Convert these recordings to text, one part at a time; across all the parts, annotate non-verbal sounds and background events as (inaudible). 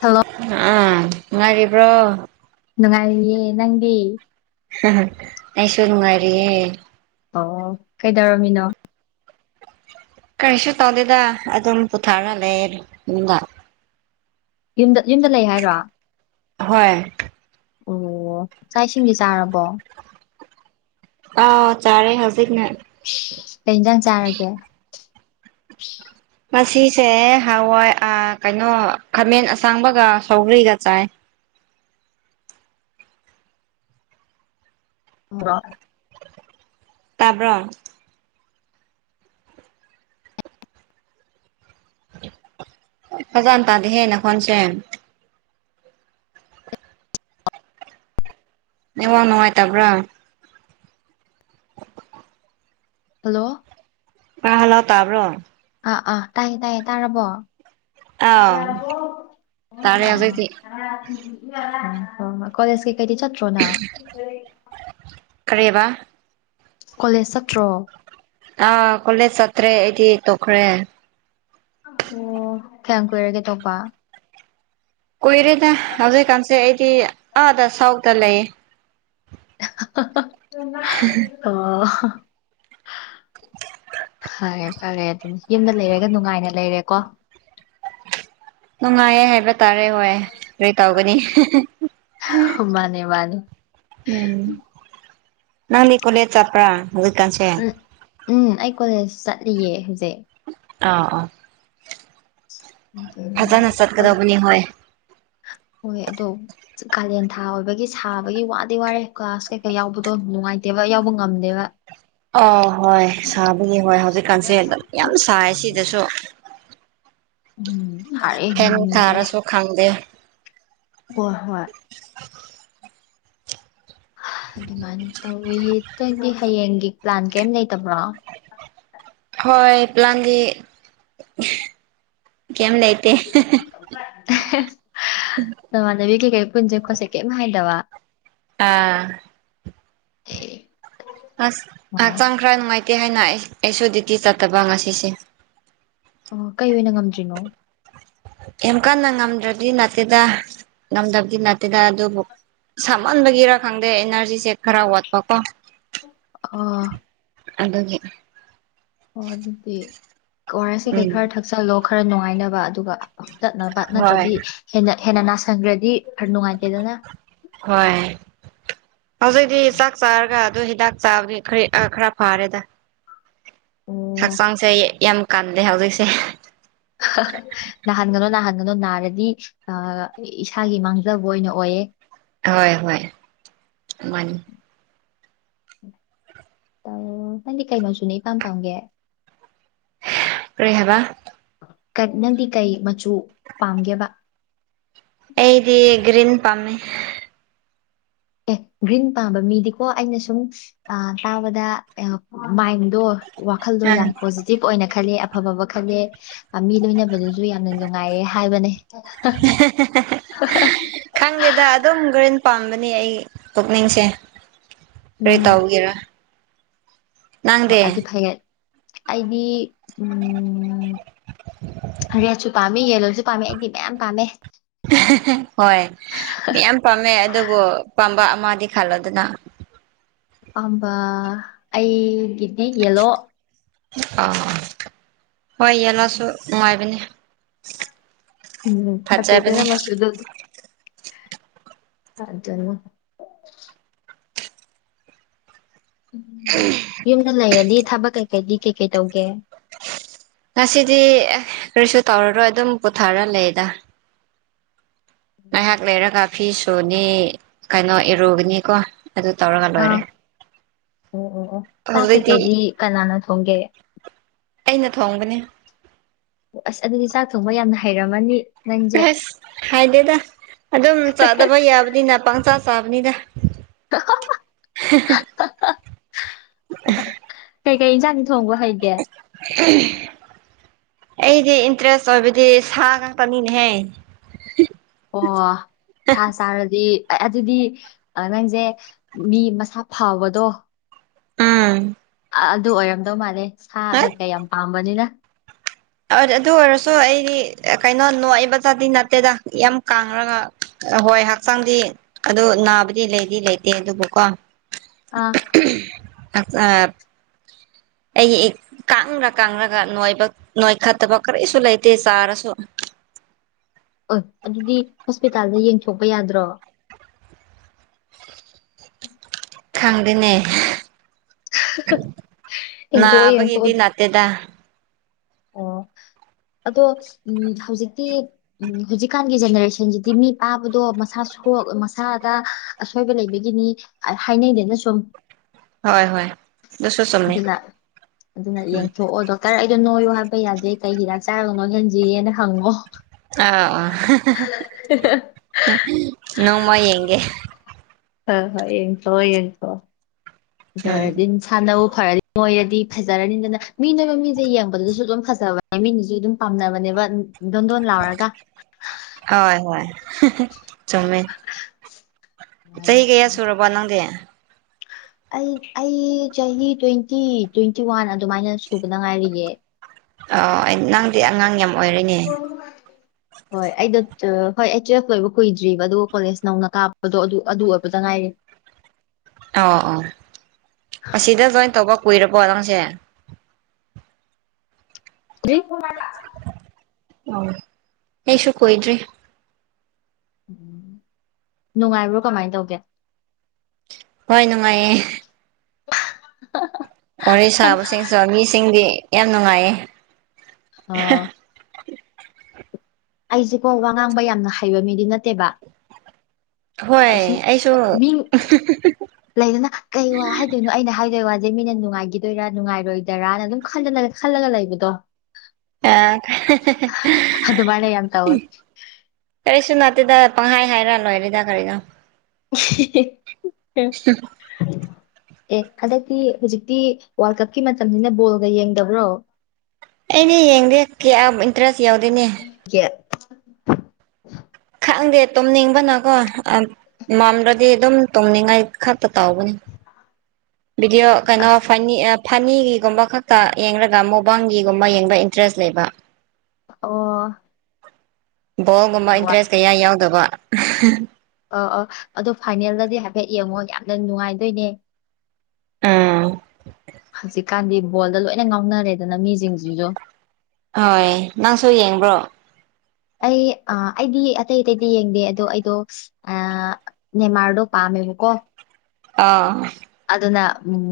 Hello ꯑꯝ ꯅꯨꯉꯥꯏꯔꯤꯕ꯭ꯔꯣ ꯅꯨꯡꯉꯥꯏꯔꯤꯌꯦ ꯅꯪꯗꯤ ꯑꯩꯁꯨ ꯅꯨꯡꯉꯥꯏꯔꯤꯌꯦ ꯑꯣ ꯀꯩꯗꯧꯔꯝꯃꯤꯅꯣ ꯀꯔꯤꯁꯨ ꯇꯧꯗꯦꯗ ꯑꯗꯨꯝ ꯄꯣꯠꯊꯥꯔꯒ ꯂꯩꯌꯦ ꯃꯅꯨꯡꯗ ꯌꯨꯝꯗ ꯌꯨꯝꯗ ꯂꯩ ꯍꯥꯏꯔꯣ ꯍꯣꯏ ꯑꯣ ꯆꯥꯛ ꯏꯁꯤꯡꯗꯤ ꯆꯥꯔꯕꯣ ꯑꯥ ꯆꯥꯔꯦ ꯍꯧꯖꯤꯛꯃꯛ ꯀꯩꯟ ꯏꯟꯖꯥꯡ ꯆꯥꯔꯒꯦ ꯉꯁꯤꯁꯦ ꯍꯋꯥꯏ ꯀꯩꯅꯣ ꯈꯥꯃꯦꯟ ꯑꯁꯥꯡꯕꯒ ꯁꯧꯒ꯭ꯔꯤꯒ ꯆꯥꯏ (unintelligible) ꯇꯥꯕ꯭ꯔꯣ ꯐꯖꯅꯥ ꯇꯥꯗꯦꯍ‌ꯦ ꯅꯈꯣꯟꯁꯦ ꯅ‌ꯦꯠꯋꯥꯛ ꯅꯨꯡꯉꯥꯏꯇꯕ꯭ꯔꯥ ꯍꯜꯂꯣ ꯑꯥ ꯍꯜꯂꫭ ꯇꯥꯕ꯭ꯔꯣ ꯑꯥ ꯑꯥ ꯇꯥꯏꯌꯦ ꯇꯥꯏꯌꯦ ꯇꯥꯔꯕꯣ (unintelligible) ꯑꯥꯎ ꯑꯥ ꯎꯝ ꯇꯥꯔꯦ ꯍꯧꯖꯤꯛꯇꯤ ꯍꫭ ꯍꫭꯏ ꯀꯣꯂꯦꯖ ꯀꯩꯀꯩꯗꯤ ꯆꯠꯇ꯭ꯔꯣ ꯅꯪ ꯀꯔꯤꯑꯕ ꯀꯣꯂꯦꯖ ꯆꯠꯇ꯭ꯔꯣ ꯑꯥ ꯀꯣꯂꯦꯖ ꯆꯇ꯭ꯔꯦ ꯑꯩꯗꯤ ꯇꯣꯛꯈ꯭ꯔꯦ ꯑꯣ ꯀꯌꯥꯝ ꯀꯨꯏꯔꯒꯦ ꯇꯣꯛꯄꯥ ꯀꯨꯏꯔꯦꯗ ꯍꯧꯖꯤꯛꯀꯥꯟꯁꯦ ꯑꯩꯗꯤ ꯑꯥꯗ ꯁꯥꯎꯠꯇꯥ ꯂꯩꯌꯦ (unintelligible) ꯍꯝ ꯑꯣ ꯍꯥꯏꯌꯨ ꯐꯔꯦ ꯑꯗꯨꯝ ꯌꯨꯝꯗ ꯂꯩꯔꯒ ꯅꯨꯡꯉꯥꯏꯅ ꯂꯩꯔꯦꯀꯣ ꯅꯨꯡꯉꯥꯏꯌꯦ ꯍꯥꯏꯕ ꯇꯥꯔꯦ ꯍꯣꯏ ꯀꯔꯤ ꯇꯧꯒꯅꯤ (unintelligible) ꯃꯥꯅꯦ ꯃꯥꯅ‌ꯦ ꯎꯝ ꯅꯪꯗꯤ ꯀꯣꯂꯦꯖ ꯆꯄ꯭ꯔꯥ ꯍꯧꯖꯤꯛ ꯀꯥꯟꯁ‌ꯦ ꯎꯝ ꯎꯝ ꯑꯩ ꯀꯣꯂꯦꯖ ꯆꯠꯂꯤꯌꯦ ꯍꯧꯖꯤꯛ ꯑꯥ ꯑꯥ ꯐꯖꯥꯅ ꯑꯗꯨ ꯆꯠꯀꯗꯕꯅꯤ ꯍꫭꯏ ꯍꯣꯏ ꯑꯗꯣ ꯀꯥꯂꯦꯟ ꯊꯥ ꯑꯣꯏꯕꯒꯤ ꯁꯥꯕꯒꯤ ꯋꯥꯗꯤ ꯋꯥꯔꯦ ꯀ꯭ꯂꯒꯥꯁ ꯀꯩꯀꯥ ꯌꯥꯎꯕꯗꯣ ꯅꯨꯡꯉꯥꯏꯇꯦꯕ ꯌꯥꯎꯕ ꯉꯝꯗꯦꯕ ꯑꯥ ꯍꯣꯏ ꯁꯥꯕꯒꯤ ꯍꯣꯏ ꯍꯧꯖꯤꯛꯀꯥꯟꯁꯦ ꯑꯗꯨꯝ ꯌꯥꯝ ꯁꯥꯏ ꯁꯤꯗꯁꯨ ꯎꯝ ꯁꯥꯔꯦ ꯐ‌ꯦꯟ ꯉꯝꯗ꯭ꯔꯦ ꯊꯥꯔꯁꯨ ꯈꯪꯗꯦ ꯑꫭ ꯍꯣꯏ ꯑꯗꯨꯃꯥꯏꯅ ꯇꯧꯋꯤ ꯅꯪꯗꯤ ꯍꯌꯦꯡꯒꯤ ꯄ꯭ꯂꯥꯟ ꯀꯔꯤꯝ ꯂꯩꯇꯕ꯭ꯔꯣ ꯍꯣꯏ ꯄ꯭ꯂꯥꯟꯗꯤ ꯀꯦꯝ ꯂꯩ ꯅꯃꯥꯟꯅꯕꯤ ꯀꯩꯀꯩ ꯄꯨꯟꯁꯦ ꯈꯣꯠꯁ‌ꯦ ꯀꯩꯝ ꯍꯥꯏꯗꯕꯥ ꯑꯥ ꯎ (unintelligible) ꯑꯁ ꯍꯛꯆꯥꯡ ꯈꯔ ꯅꯨꯡꯉꯥꯏꯇꯦ ꯍꯥꯏꯅ ꯑꯩ ꯑꯩꯁꯨ ꯗ꯭ꯨꯌꯇꯤ ꯆꯠꯇꯕ ꯉꯁꯤꯁꯦ ꯑꯣ ꯀꯩ ꯑꯣꯏꯅꯥ ꯉꯝꯗ꯭ꯔꯤꯅꯣ ꯌꯥꯝ ꯀꯟꯅꯥ ꯉꯝꯗ꯭ꯔꯗꯤ ꯅꯠꯇꯦꯗ ꯉꯝꯗ꯭ꯕꯗꯤ ꯅꯠꯇꯦꯗ ꯑꯗꯨꯕꯨ ꯁꯥꯃꯟꯕꯒꯤꯔꯥ ꯈꯪꯗꯦ ꯏꯅ꯭ꯔꯖꯤꯁꯦ ꯈꯔ ꯋꯥꯠꯄꯀꯣ ꯑꯣ ꯑꯗꯨꯒꯤ ꯑꯣ ꯑꯗꯨꯗꯤ ꯑꯋꯥꯔꯦꯁ ꯀꯩ ꯀꯩ ꯈꯔ ꯎꯝ ꯊꯛꯆꯜꯂꯣ ꯈꯔ ꯅꯨꯡꯉꯥꯏꯅꯕ ꯑꯗꯨꯒ ꯇꯠꯅꯕ ꯍꯣꯏ ꯅꯠꯇ꯭ꯔꯗꯤ ꯍꯦꯟꯅ ꯍꯦꯟꯅ ꯅꯥꯁꯟꯒ꯭ꯔꯗꯤ ꯐ꯭ꯔ ꯅꯨꯡꯉꯥꯏꯇꯦꯗꯅ ꯍꯣꯏ ꯍꯧꯖꯤꯛꯖꯤ ꯆꯥꯛ ꯆꯥꯔꯒ ꯑꯗꯨ ꯍꯤꯗꯥꯛ ꯆꯥꯕꯗꯨꯏ ꯈꯔꯤ ꯑꯥ ꯈꯔ ꯐꯔꯦꯗ ꯑꯣ ꯍꯛꯆꯥꯡꯁꯦ ꯌꯥꯝ ꯀꯜꯗ‌ꯦ ꯍꯧꯖꯤꯛꯁꯦ ꯅꯥꯍꯟꯒꯅꯣ ꯅꯥꯍꯟꯒꯅꯣ ꯅꯥꯔꯗꯤ ꯑꯥ ꯏꯁꯥꯒꯤ ꯃꯥꯡꯖꯕ ꯑꯣꯏꯅ ꯑꯣꯏꯌꯦ ꯍꯣꯏ ꯍꯣꯏ ꯃꯥꯅꯤ ꯇꯥꯕ꯭ꯔꯣ ꯅꯪꯗꯤ ꯀꯩ ꯃꯆꯨꯅ ꯏꯄꯥꯝ ꯄꯥꯝꯒꯦ ꯀ꯭ꯔꯤ ꯍꯥꯏꯕ ꯀꯠ ꯅꯪꯗꯤ ꯀꯩ ꯃꯆꯨ ꯄꯥꯝꯒꯦꯕ ꯑꯩꯗꯤ ꯒ꯭ꯔꯤꯟ ꯄꯥꯝꯃꯦ ꯑꯦ ꯒ꯭ꯔꯤꯟ ꯄꯥꯝꯕ ꯃꯤꯗꯤꯀꯣ ꯑꯩꯅ ꯁꯨꯝ ꯑ ꯇꯥꯕꯗ ꯑꯦꯌꯣꯞ ꯃꯥꯏꯟꯗꯣ ꯋꯥꯈꯜꯗꯣ ꯑꯥ ꯌꯥꯝ ꯄꯣꯖꯤꯇꯤꯞ ꯑꯣꯏꯅ ꯈꯜꯂꯦ ꯑꯐꯕꯕ ꯈꯜꯂꯦ ꯑꯥ ꯃꯤ ꯂꯣꯏꯅꯕꯗꯖꯨ ꯖꯨ ꯌꯥꯝꯅ ꯅꯨꯉꯥꯏꯌꯦ ꯍꯥꯏꯕꯅꯦ ꯗꯨꯝ ꯒ꯭ꯔꯤꯟ ꯄꯥꯡꯒꯅꯤ ꯑꯩ ꯄꯨꯛꯅꯤꯡꯁꯦ ꯀꯔꯤ ꯎꯝ ꯇꯧꯒꯦꯔꯥ ꯈꯛ ꯅꯪꯗꯤ ꯑꯗꯤ ꯐꯩꯌꯦꯠ ꯑꯩꯗꯤ ꯎꯝ ꯔꯦꯠꯁꯨ ꯄꯥꯝꯃꯤ ꯌꯦꯂꯣꯖꯨ ꯄꯥꯝꯃꯦ ꯑꯩꯗꯤ ꯃꯌꯥꯝ ꯄꯥꯝꯃꯦ ꯍꯣꯏ ꯃꯌꯥꯝ ꯄꯥꯝꯃꯦ ꯑꯗꯨꯕꯨ ꯄꯥꯝꯕ ꯑꯃꯗꯤ ꯈꯜꯂꯣꯗꯅ ꯄꯥꯝꯕ ꯑꯩꯒꯤꯗꯤ ꯌꯦꯜꯂꯣ ꯑꯥ ꯍꯣꯏ ꯌꯦꯜꯂꯦꯁꯨ ꯅꯨꯉꯥꯏꯕꯅꯤ ꯎꯝ ꯑꯇꯩꯩꯗꯅ ꯃꯆꯨꯗꯣ ꯗꯨꯝ ꯑꯗꯨꯅꯦ ꯎꯝ (unintelligible) ꯌꯨꯝꯗ ꯂꯩꯔꯗꯤ ꯊꯕꯛ ꯀꯩꯀꯩꯗꯤ ꯀꯩ ꯀꯩ ꯇꯧꯒꯦ ꯉꯁꯤꯗꯤ ꯑꯦ ꯀꯔꯤꯁꯨ ꯇꯧꯔꯔꯣꯏ ꯑꯗꯨꯝ ꯄꯣꯊꯔ ꯂꯩꯌꯦꯗ ꯉꯩꯍꯥꯛ ꯂꯩꯔꯒ ꯐꯤ ꯁꯨꯅꯤ ꯀꯩꯅꯣ ꯏꯔꯨꯒꯅꯤꯀꯣ ꯑꯗꯨ ꯇꯧꯔꯒ ꯑꯥ ꯂꯣꯏꯔꯦ ꯑꯣ ꯑꯣ ꯑꯣ ꯇꯥꯛ ꯍꯧꯖꯤꯛꯇꯤ ꯀꯩꯀꯩꯗꯤ ꯀꯅꯥꯅ ꯊꯣꯡꯒꯦ ꯑꯩꯅ ꯊꯣꯡꯕꯅꯦ ꯑꯣ ꯑꯁ ꯑꯗꯨꯗꯤ ꯆꯥꯛ ꯊꯣꯡꯕ ꯌꯥꯝꯅ ꯍꯩꯔꯝꯃꯅꯤ ꯅꯪꯁꯦ ꯑꯍꯩꯁ ꯍꯥꯏꯗꯦꯗ ꯑꯗꯨꯝ ꯆꯥꯗꯕ ꯌꯥꯕꯅꯤꯅ ꯄꯪꯆꯥ ꯆꯥꯕꯅꯤꯗ (unintelligible) ꯀꯩꯀꯩ ꯏꯟꯖꯥꯡꯗꯤ ꯊꯣꯡꯕ ꯍꯩꯒꯦ ꯑꯩꯗꯤ ꯏꯟꯇ꯭ꯔꯦꯁ ꯑꯣꯏꯕꯗꯤ ꯁꯥ ꯉꯥꯛꯇꯅꯤꯅꯦꯍꯦ ꯑꯣ ꯁꯥ ꯆꯥꯔꯗꯤ ꯑꯦꯑꯗꯨꯗꯤ ꯑ ꯅꯪꯖꯦ ꯃꯤ ꯃꯁꯥ ꯐꯕꯗꯣ ꯎꯝ ꯑ ꯑꯗꯨ ꯑꯣꯏꯔꯝꯗꯧ ꯃꯥꯜꯂꯦ ꯁꯥ ꯀꯩꯀꯩ ꯌꯥꯝ ꯄꯥꯝꯕꯅꯤꯅ ꯑ ꯑꯗꯨ ꯑꯣꯏꯔꯁꯨ ꯑꯩꯗꯤ ꯀꯩꯅꯣ ꯅꯣꯏꯕꯗꯗꯤ ꯅꯠꯇꯦꯗ ꯌꯥꯝ ꯀꯥꯡꯔꯒ ꯑ ꯍꯣꯏ ꯍꯛꯆꯥꯡꯗꯤ ꯑꯗꯨ ꯅꯥꯕꯗꯤ ꯂꯩꯗꯤ ꯂꯩꯇꯦ ꯑꯗꯨꯕꯨꯀꯣ ꯑꯥ ꯑꯠꯆꯞ ꯑꯩ ꯏꯛ ꯀꯪꯔ ꯀꯪꯔꯒ ꯅꯣꯏꯕ ꯅꯣꯏꯈꯠꯇꯕ ꯀꯔꯤꯁꯨ ꯂꯩꯇꯦ ꯆꯥꯔꯁꯨ ꯑꯣ ꯑꯗꯨꯗꯤ ꯍꯣꯁꯄꯤꯇꯥꯜꯗ ꯌꯦꯡꯊꯣꯛꯄ ꯌꯥꯗ꯭ꯔꯣ ꯈꯪꯗꯦꯅꯦ ꯌꯦꯡꯊꯣꯛꯑꯣ ꯅꯥꯕꯒꯤꯗꯤ ꯌꯦꯡꯊꯣꯛꯑꯣ ꯅꯠ ꯇꯦꯗꯥ ꯑꯣ ꯑꯗꯣ ꯎꯝ ꯍꯧꯖꯤꯛꯇꯤ ꯎꯝ ꯍꯨꯖꯤꯛꯀꯥꯟꯒꯤ ꯖꯦꯅꯦꯔꯦꯁꯟꯖꯤꯗꯤ ꯃꯤ ꯄꯥꯕꯗꯣ ꯃꯁꯥ ꯁꯣꯛ ꯃꯁꯥꯗ ꯑꯁꯣꯏꯕ ꯂꯩꯕꯒꯤꯅꯤ ꯑ ꯍꯥꯏꯅꯩꯗꯅ ꯁꯨꯝ ꯍꯣꯏ ꯍꯣꯏ ꯑꯗꯨꯁꯨ ꯆꯨꯝꯃꯦ ꯑꯗꯨꯅ ꯑꯗꯨꯅ ꯎꯝ ꯌꯦꯡꯊꯣꯛꯑꯣ ꯗꯣ ꯇꯔ ꯑꯩꯗꯣ ꯅꯣꯏꯌꯨ ꯍꯥꯏꯕ ꯌꯥꯗꯦ ꯀꯩ ꯍꯤꯗꯥꯛ ꯆꯥꯔꯒ ꯅꯣꯏꯍꯟꯖꯤꯌꯦꯅ ꯍꯪꯉꯣ ꯑ ꯑ ꯅꯣꯡꯃ ꯌꯦꯡꯒꯦ ꯍꯣꯏ ꯍꯣꯏ ꯌꯦꯡꯊꯣꯑꯣ ꯌꯦꯡꯊꯣ ꯎꯝ ꯑꯗꯨꯔꯗꯤ ꯁꯥꯟꯅꯕꯨ ꯐꯔꯗꯤ ꯃꯣꯏꯔꯗꯤ ꯐꯖꯔꯅꯤꯗꯅ ꯃꯤ ꯅꯣꯏꯕ ꯃꯤꯁꯦ ꯌꯦꯡꯕꯗꯁꯨ ꯑꯗꯨꯝ ꯐꯖꯕ ꯃꯤꯅꯤꯖꯨ ꯑꯗꯨꯝ ꯄꯥꯝꯅꯕꯅꯦꯕ ꯗꯣꯟꯗꯣꯟ ꯂꯥꯎꯔꯒ ꯍꯣꯏ ꯍꯣꯏ ꯆꯨꯝꯃꯦ ꯑꯗꯨꯃꯥꯏꯅ. ꯆꯍꯤ ꯀꯌꯥ ꯁꯨꯔꯕꯣ ꯅꯪꯗꯤ ꯑꯩ ꯑꯩ ꯆꯍꯤ ꯇ꯭ꯋꯦꯟꯇꯤ ꯇ꯭ꯋꯦꯟꯇꯤ ꯋꯥꯟ ꯑꯗꯨꯃꯥꯏꯅ ꯁꯨꯕꯗ ꯉꯥꯏꯔꯤꯌꯦ ꯑꯣ ꯑꯩ ꯅꯪꯗꯤ ꯑꯉꯥꯡ ꯌꯥꯝ ꯑꯣꯏꯔꯦꯅꯦ (unintelligible) ꯍꯣꯏ ꯑꯩꯗ ꯍꯣꯏ ꯑꯩ ꯇꯨꯋꯦꯜꯐ ꯂꯣꯏꯕ ꯀꯨꯏꯗ꯭ꯔꯤꯕ ꯑꯗꯨꯒ ꯀꯣꯂꯦꯖ ꯅꯧꯅ ꯀꯥꯞꯕꯗꯣ ꯑꯗꯨ ꯑꯗꯨ ꯑꯣꯏꯕꯇ ꯉꯥꯏꯔꯤ ꯑꯣ ꯑꯣ ꯑꯁꯤꯗ ꯖꯣꯏꯟ ꯇꯧꯕ ꯀꯨꯏꯔꯕꯣ ꯅꯪꯖꯦ (unintelligible) ꯎꯝ ꯑꯩꯁꯨ ꯀꯨꯏꯗ꯭ꯔꯤ ꯎꯝ ꯅꯨꯡꯉꯥꯏꯕ꯭ꯔꯣ ꯀꯃꯥꯏꯅ ꯇꯧꯒꯦ ꯍꯣꯏ ꯅꯨꯡꯉꯥꯏꯌꯦ (unintelligible) ꯋꯥꯔꯤ ꯁꯥꯕꯁꯤꯡꯁꯨ ꯃꯤꯁꯤꯡꯗꯤ ꯌꯥꯝ ꯅꯨꯡꯉꯥꯏꯌꯦ ꯑꯣ ꯑꯩꯖꯦꯀꯣ ꯋꯥ ꯉꯥꯡꯕ ꯌꯥꯝꯅ ꯍꯩꯕ ꯃꯤꯗꯤ ꯅꯠꯇꯦꯕ ꯑ, ꯍꯣꯏ ꯁꯨꯝ ꯑꯩꯁꯨ ꯃꯤ ꯂꯩꯗꯅ ꯀꯩ ꯋꯥ ꯍꯥꯏꯗꯣꯏꯅꯣ ꯑꯩꯅ ꯍꯥꯏꯗꯣꯏ ꯋꯥ ꯃꯤꯅ ꯅꯨꯡꯉꯥꯏꯈꯤꯗꯣꯏꯔꯥ ꯅꯨꯡꯉꯥꯏꯔꯣꯏꯗꯣꯏꯔꯅ ꯑꯗꯨꯝ ꯈꯜꯂꯒ ꯂꯩꯕꯗꯣ ꯑꯥ ꯑꯗꯨꯃꯥꯏꯅ ꯌꯥꯝ ꯇꯧꯋꯦ ꯀꯔꯤꯁꯨ ꯅꯠꯇꯦꯗ ꯄꯪꯍꯥꯏ ꯍꯥꯏꯔ ꯂꯣꯏꯔꯦꯗ ꯀꯔꯤꯅꯣ (unintelligible) ꯑꯦ ꯍꯟꯗꯛꯇꯤ ꯍꯧꯖꯤꯛꯇꯤ ꯋꯥꯔꯜ ꯀꯞꯀꯤ ꯃꯇꯝꯅꯤꯁꯤꯅ ꯕꯣꯜꯒ ꯌꯦꯡꯗꯕ꯭ꯔꯣ ꯑꯅꯦ ꯌꯦꯡꯗꯦ ꯀꯌꯥ ꯏꯟꯇꯔꯦꯁ ꯌꯥꯎꯗꯦꯅꯦ ꯀꯦ ꯈꯪꯗꯦ ꯇꯨꯝꯅꯤꯡꯕꯅꯀꯣ ꯃꯝꯗ꯭ꯔꯗꯤ ꯑꯗꯨꯝ ꯇꯨꯝꯅꯤꯡꯉꯥꯏ ꯈꯛꯇ ꯇꯥꯎꯕꯅꯦ ꯗꯤꯑꯣ ꯀꯩꯅꯣ ꯑꯁ ꯐꯅꯤ ꯐꯅꯤꯒꯤꯒꯨꯝꯕ ꯈꯛꯇ ꯌꯦꯡꯔꯒ ꯃꯣꯕꯥꯜꯒꯤꯒꯨꯝꯕ ꯌꯦꯡꯕ ꯏꯟꯇꯔꯦꯁ ꯂꯩꯕ ꯑꯣ ꯕꯣꯜꯒꯨꯝꯕ ꯑꯗꯣ ꯑ ꯏꯟꯇꯔꯦꯁ ꯀꯌꯥ ꯌꯥꯎꯗꯕ ꯑꯣ ꯑꯣ ꯑꯗꯣ ꯐꯥꯏꯅꯦꯜꯗꯗꯤ ꯍꯥꯏꯐꯦꯠ ꯌꯦꯡꯉꯣ ꯌꯥꯝꯅ ꯅꯨꯡꯉꯥꯏꯗꯨꯏꯅꯦ ꯑꯥ ꯍꯧꯖꯤꯛꯀꯥꯟꯗꯤ ꯕꯣꯜꯗ ꯂꯣꯏꯅ ꯉꯥꯎꯅꯔꯦꯗꯅ ꯃꯤꯖꯤꯡꯖꯤꯁꯨ ꯍꯣꯏ ꯅꯪꯁꯨ ꯌꯦꯡꯕ꯭ꯔꯣ ꯑꯩ ꯑꯥ ꯑꯩꯗꯤ ꯑꯇꯩ ꯑꯇꯩꯗꯤ ꯌꯦꯡꯗꯦ ꯑꯗꯣ ꯑꯩꯗꯣ ꯑꯥ ꯅꯦꯝꯃꯥꯔꯗꯣ ꯄꯥꯝꯃꯦꯕꯀꯣ ꯑꯥ ꯑꯗꯨꯅ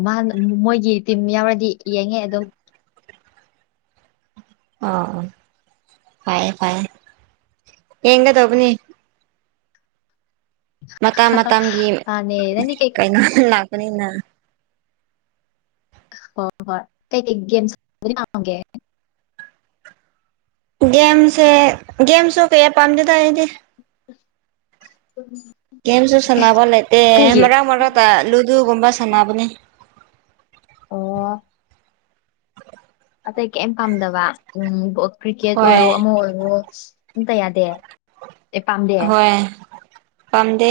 ꯃꯥ ꯃꯣꯏꯒꯤ ꯇꯤꯝ ꯌꯥꯎꯔꯗꯤ ꯌꯦꯡꯉꯦ ꯑꯗꯨꯝ ꯑꯣ ꯑꯣ ꯐꯏꯌꯦ ꯐꯏꯌꯦ ꯌꯦꯡꯒꯗꯧꯕꯅꯦ ꯃꯇꯥꯝ ꯃꯇꯝꯒꯤ ꯃꯥꯅꯦ ꯅꯪꯗꯤ ꯀꯩ ꯀꯩꯅꯣꯗꯪ ꯂꯥꯛꯄꯅꯤꯅ ꯍꯣꯏ ꯍꯣꯏ ꯀꯩ ꯀꯩ ꯒꯦꯝ ꯁꯅꯕ ꯄꯥꯝꯒꯦ ꯒꯦꯝꯁꯦ ꯒꯦꯝꯁꯨ ꯀꯌꯥ ꯄꯥꯝꯗꯦꯗ ꯑꯩꯗꯤ ꯇꯨꯝꯃꯦ ꯒꯦꯝꯁꯨ ꯁꯥꯟꯅꯕ ꯂꯩꯇꯦ ꯃꯔꯛ ꯃꯔꯛꯇ ꯂꯨꯗꯨꯒꯨꯝꯕ ꯁꯥꯟꯅꯕꯅꯦ ꯑꯣ ꯑꯇꯩ ꯀꯩꯝ ꯄꯥꯝꯗꯕ ꯎꯝ ꯕꯣ ꯀ꯭ꯔꯤꯀꯦꯠ ꯑꯣꯏꯔꯣ ꯍꯣꯏ ꯑꯃ ꯑꯣꯏꯔꯣ ꯑꯝꯇ ꯌꯥꯗꯦ ꯑꯦ ꯄꯥꯝꯗꯦ ꯑꯍꯣꯏ ꯄꯥꯝꯗꯦ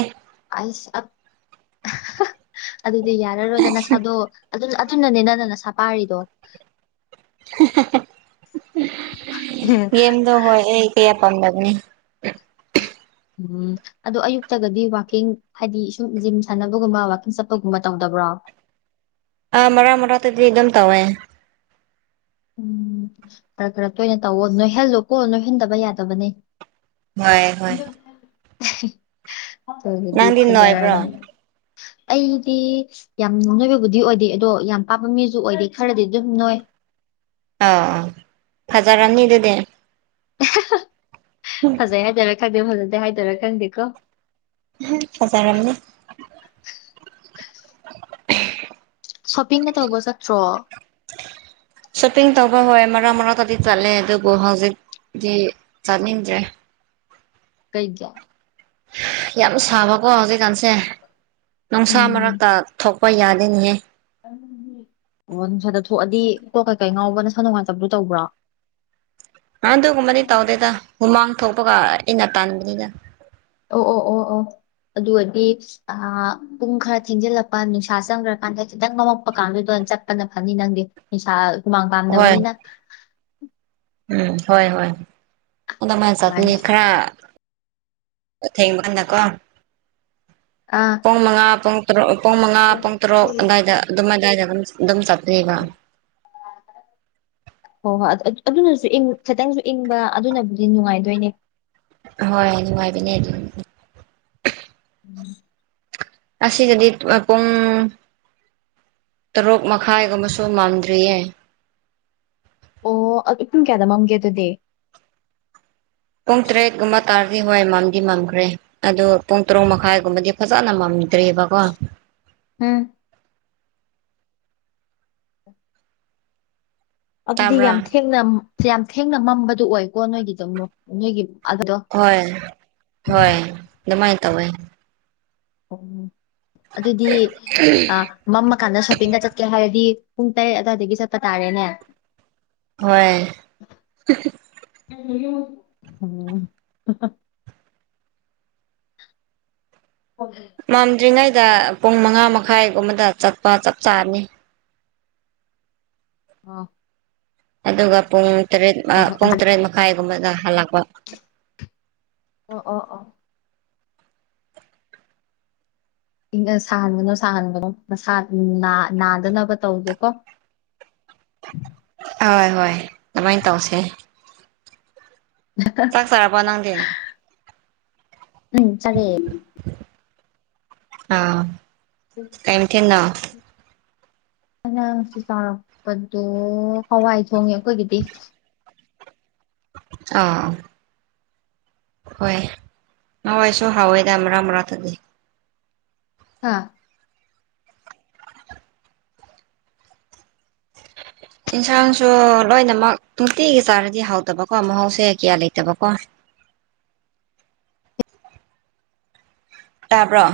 ꯑꯩꯁ ꯑꯠ ꯑꯗꯨꯗꯤ ꯌꯥꯔꯔꯣꯏꯗ ꯅꯁꯥꯗꯣ ꯑꯗꯨꯅ ꯑꯠ ꯗꯨꯅꯅꯦ ꯅꯪꯅ ꯅꯁꯥ ꯄꯥꯔꯤꯗꯣ (unintelligible) ꯒꯦꯝꯗꯣ ꯍꯣꯏ ꯑꯩ ꯀꯌꯥ ꯄꯥꯝꯗꯕꯅꯦ (unintelligible) ꯑꯗꯣ ꯑꯌꯨꯛꯇꯒꯗꯤ ꯋꯥꯀꯤꯡ ꯍꯥꯏꯗꯤ ꯁꯨꯝ ꯖꯤꯝ ꯁꯥꯟꯅꯕꯒꯨꯝꯕ ꯋꯥꯀꯤꯡ ꯆꯠꯄꯒꯨꯝꯕ ꯇꯧꯗꯕ꯭ꯔꯣ ꯑꯥ ꯃꯔꯛ ꯃꯔꯛꯇꯗꯤ ꯑꯗꯨꯝ ꯇꯧꯋꯦ ꯎꯝ ꯈꯔ ꯈꯔ ꯇꯣꯏꯅ ꯇꯧꯋꯣ ꯅꯣꯏꯍꯜꯂꯨꯀꯣ ꯅꯣꯏꯍꯟꯗꯕ ꯌꯥꯗꯕꯅꯦ ꯍꯣꯏ ꯍꯣꯏ ꯑꯗꯨꯒꯗꯤ ꯅꯪꯗꯤ ꯅꯣꯏꯕ꯭ꯔꯣ ꯐꯖꯔꯅꯤ ꯑꯥ ꯑꯩꯗꯤ ꯌꯥꯝ ꯅꯣꯏꯕꯕꯨꯗꯤ ꯑꯣꯏꯗꯦ ꯑꯗꯣ ꯌꯥꯝ ꯄꯥꯕ ꯃꯤꯖꯨ ꯑꯣꯏꯗꯦ ꯈꯔꯗꯤ ꯑꯗꯨꯝ ꯅꯣꯏ ꯑꯥ ꯑ ꯐꯖꯔꯅꯤ ꯑꯗꯨꯗꯤ ꯐꯖꯩ ꯍꯥꯏꯗꯣꯏꯔ ꯈꯪꯗꯦ ꯐꯖꯗꯦ ꯍꯥꯏꯗꯣꯏꯔ ꯈꯪꯗꯦꯀꯣ ꯐꯖꯔꯝꯅꯤ ꯁꯣꯞꯄꯤꯡꯒ ꯇꯧꯕ ꯆꯠꯇ꯭ꯔꯣ ꯁꯣꯞꯄꯤꯡ ꯇꯧꯕ ꯍꯣꯏ ꯃꯔꯛ ꯃꯔꯛꯇꯗꯤ ꯆꯠꯂꯦ ꯑꯗꯨꯕꯨ ꯍꯧꯖꯤꯛꯇꯤ ꯆꯠꯅꯤꯡꯗ꯭ꯔꯦ ꯀꯩꯒꯤ ꯌꯥꯝ ꯁꯥꯕꯀꯣ ꯍꯧꯖꯤꯛꯀꯥꯟꯁꯦ ꯅꯨꯡꯁꯥ ꯎꯝ ꯃꯔꯛꯇ ꯊꯣꯛꯄ ꯌꯥꯗꯦꯅꯦꯍꯦ ꯑꯣ ꯅꯨꯡꯁꯥꯗ ꯊꯣꯛꯑꯗꯤ ꯀꯣꯛ ꯀꯩꯀꯩ ꯉꯥꯎꯕ ꯅꯁꯥ ꯅꯨꯡꯉꯥꯏꯇꯕꯗꯨ ꯇꯧꯕ꯭ꯔꯣ ꯑꯗꯨꯒꯨꯝꯕꯗꯤ ꯇꯧꯗꯦꯗ ꯍꯨꯃꯥꯡ ꯊꯣꯛꯄꯒ ꯑꯩꯅ ꯇꯟꯕꯅꯤꯗ ꯑꯣ ꯑꯣ ꯑꯣ ꯑꯣ ꯑꯗꯨꯑꯣꯏꯗꯤ ꯑꯥ ꯄꯨꯡ ꯈꯔ ꯊꯦꯡꯖꯤꯜꯂꯛꯄ ꯅꯨꯡꯁꯥ ꯆꯪꯒ꯭ꯔꯀꯥꯟꯗ ꯈꯤꯇꯪ ꯃꯝꯃꯛꯄ ꯀꯥꯟꯗꯨꯗ ꯆꯠꯄꯅ ꯐꯅꯤ ꯅꯪꯗꯤ ꯏꯁꯥ ꯍꯨꯃꯥꯡ ꯍꯣꯏ ꯀꯥꯡꯗꯕꯅꯤꯅ ꯎꯝ ꯍꯣꯏ ꯍꯣꯏ ꯑꯗꯨꯃꯥꯏꯅ ꯆꯠꯄꯅꯤ ꯈꯔ ꯑꯊꯦꯡꯕꯀꯟꯗ ꯀꯣ ꯑꯥ ꯄꯨꯡ ꯃꯉꯥ ꯄꯨꯡ ꯇ꯭ꯔꯨꯛ ꯄꯨꯡ ꯃꯉꯥ ꯄꯨꯡ ꯇ꯭ꯔꯨꯛ ꯑꯗꯥꯏꯗ ꯑꯗꯨꯝ ꯑꯗꯥꯏꯗ ꯑꯗꯨꯝ ꯆꯠꯂꯦꯕ (unintelligible) ꯍꯣ ꯍꯣꯏ ꯑꯠ ꯑꯗꯨꯅꯁꯨ ꯏꯪ ꯈꯤꯇꯪꯁꯨ ꯏꯪꯕ ꯑꯗꯨꯅꯕꯨꯗꯤ ꯅꯨꯡꯉꯥꯏꯗꯣꯏꯅꯦ ꯍꯣꯏ ꯅꯨꯉꯥꯏꯕꯅꯦ ꯑꯗꯨ (unintelligible) ꯑꯁꯤꯗꯗꯤ ꯇꯨꯑ ꯄꯨꯡ ꯇꯔꯨꯛ ꯃꯈꯥꯏꯒꯨꯝꯃꯁꯨ ꯃꯝꯗ꯭ꯔꯤꯌꯦ ꯑꯣ ꯑꯗꯨ ꯄꯨꯡ ꯀꯌꯥꯗ ꯃꯝꯒꯦ ꯑꯗꯨꯗꯤ ꯄꯨꯡ ꯇ꯭ꯔꯦꯠ ꯀꯨꯝꯕ ꯇꯥꯔꯗꯤ ꯍꯣꯏ ꯃꯝꯗꯤ ꯃꯝꯈ꯭ꯔꯦ ꯑꯗꯨ ꯄꯨꯡ ꯇ꯭ꯔꯨꯛ ꯃꯈꯥꯏꯒꯨꯝꯕꯗꯤ ꯐꯖꯅ ꯃꯝꯗ꯭ꯔꯤꯕꯀꯣ ꯎꯝ ꯑꯗꯨꯗꯤ ꯇꯥꯕ꯭ꯔꯥ ꯌꯥꯝ ꯊꯦꯡꯅ ꯌꯥꯝ ꯊꯦꯡꯅ ꯃꯝꯕꯗꯨ ꯑꯣꯏꯀꯣ ꯅꯣꯏꯒꯤꯗꯨ ꯅꯣꯏꯒꯤ ꯑꯗꯨꯗꯣ ꯍꯣꯏ ꯍꯣꯏ ꯗꯨꯃꯥꯏ ꯇꯧꯋꯦ ꯑꯣ ꯑꯗꯨꯗꯤ ꯑ ꯃꯝꯃ ꯀꯥꯟꯗ ꯁꯣꯄꯤꯡꯒ ꯆꯠꯀꯦ ꯍꯥꯏꯔꯗꯤ ꯄꯨꯡ ꯇꯔꯦꯠ ꯑꯗꯥꯏꯗꯒꯤ ꯆꯠꯄ ꯇꯥꯔꯦꯅꯦ ꯍꯣꯏ ꯎꯝ ꯑꯣ (unintelligible) ꯃꯝꯗ꯭ꯔꯤꯉꯩꯗ ꯄꯨꯡ ꯃꯉꯥ ꯃꯈꯥꯏꯒꯨꯝꯕꯗ ꯆꯠꯄ ꯆꯞ ꯆꯥꯔꯅꯤ ꯑꯣ ꯑꯗꯨꯒ ꯄꯨꯡ ꯇꯔꯦꯠ ꯍꯣꯏ ꯄꯨꯡ ꯇꯔꯦꯠ ꯃꯈꯥꯏꯒꯨꯝꯕꯗ ꯍꯜꯂꯛꯄ ꯑꯣ ꯑꯣ ꯑꯣ ꯁꯥꯍꯟꯒꯅꯣ ꯁꯥꯍꯟꯒꯅꯣ ꯃꯁꯥꯗꯣ ꯅꯥꯗꯅꯕ ꯇꯧꯒꯦꯀꯣ ꯍꯣꯏ ꯍꯣꯏ ꯑꯗꯨꯃꯥꯏꯅ ꯇꯧꯁꯦ ꯍꯥꯍꯥ (unintelligible) ꯆꯥꯛ ꯆꯥꯔꯕꯣ ꯅꯪꯗꯤ ꯎꯝ ꯆꯥꯔꯛꯑꯦ ꯑꯥ ꯎꯝ ꯀꯩ ꯃꯥꯊꯦꯟꯅꯣ ꯑꯩꯅ ꯉꯥꯁꯤ ꯆꯥꯛꯄꯗꯣ ꯍꯋꯥꯏ ꯊꯣꯡꯉꯦ ꯑꯩꯈꯣꯏꯒꯤꯗꯤ ꯑꯥ ꯍꯣꯏ ꯍꯋꯥꯏꯁꯨ ꯍꯥꯎꯋꯦꯗ ꯃꯔꯛ ꯃꯔꯥꯛꯇꯗꯤ ꯍꯥꯥ ꯌꯦꯟꯁꯥꯡꯁꯨ ꯂꯣꯏꯅꯃꯛ ꯅꯨꯡꯇꯤꯒꯤ ꯆꯥꯔꯗꯤ ꯍꯥꯎꯇꯕꯀꯣ ꯃꯍꯧꯁꯦ ꯀꯌꯥ ꯂꯩꯇꯕꯀꯣ ꯇꯥꯕ꯭ꯔꯣ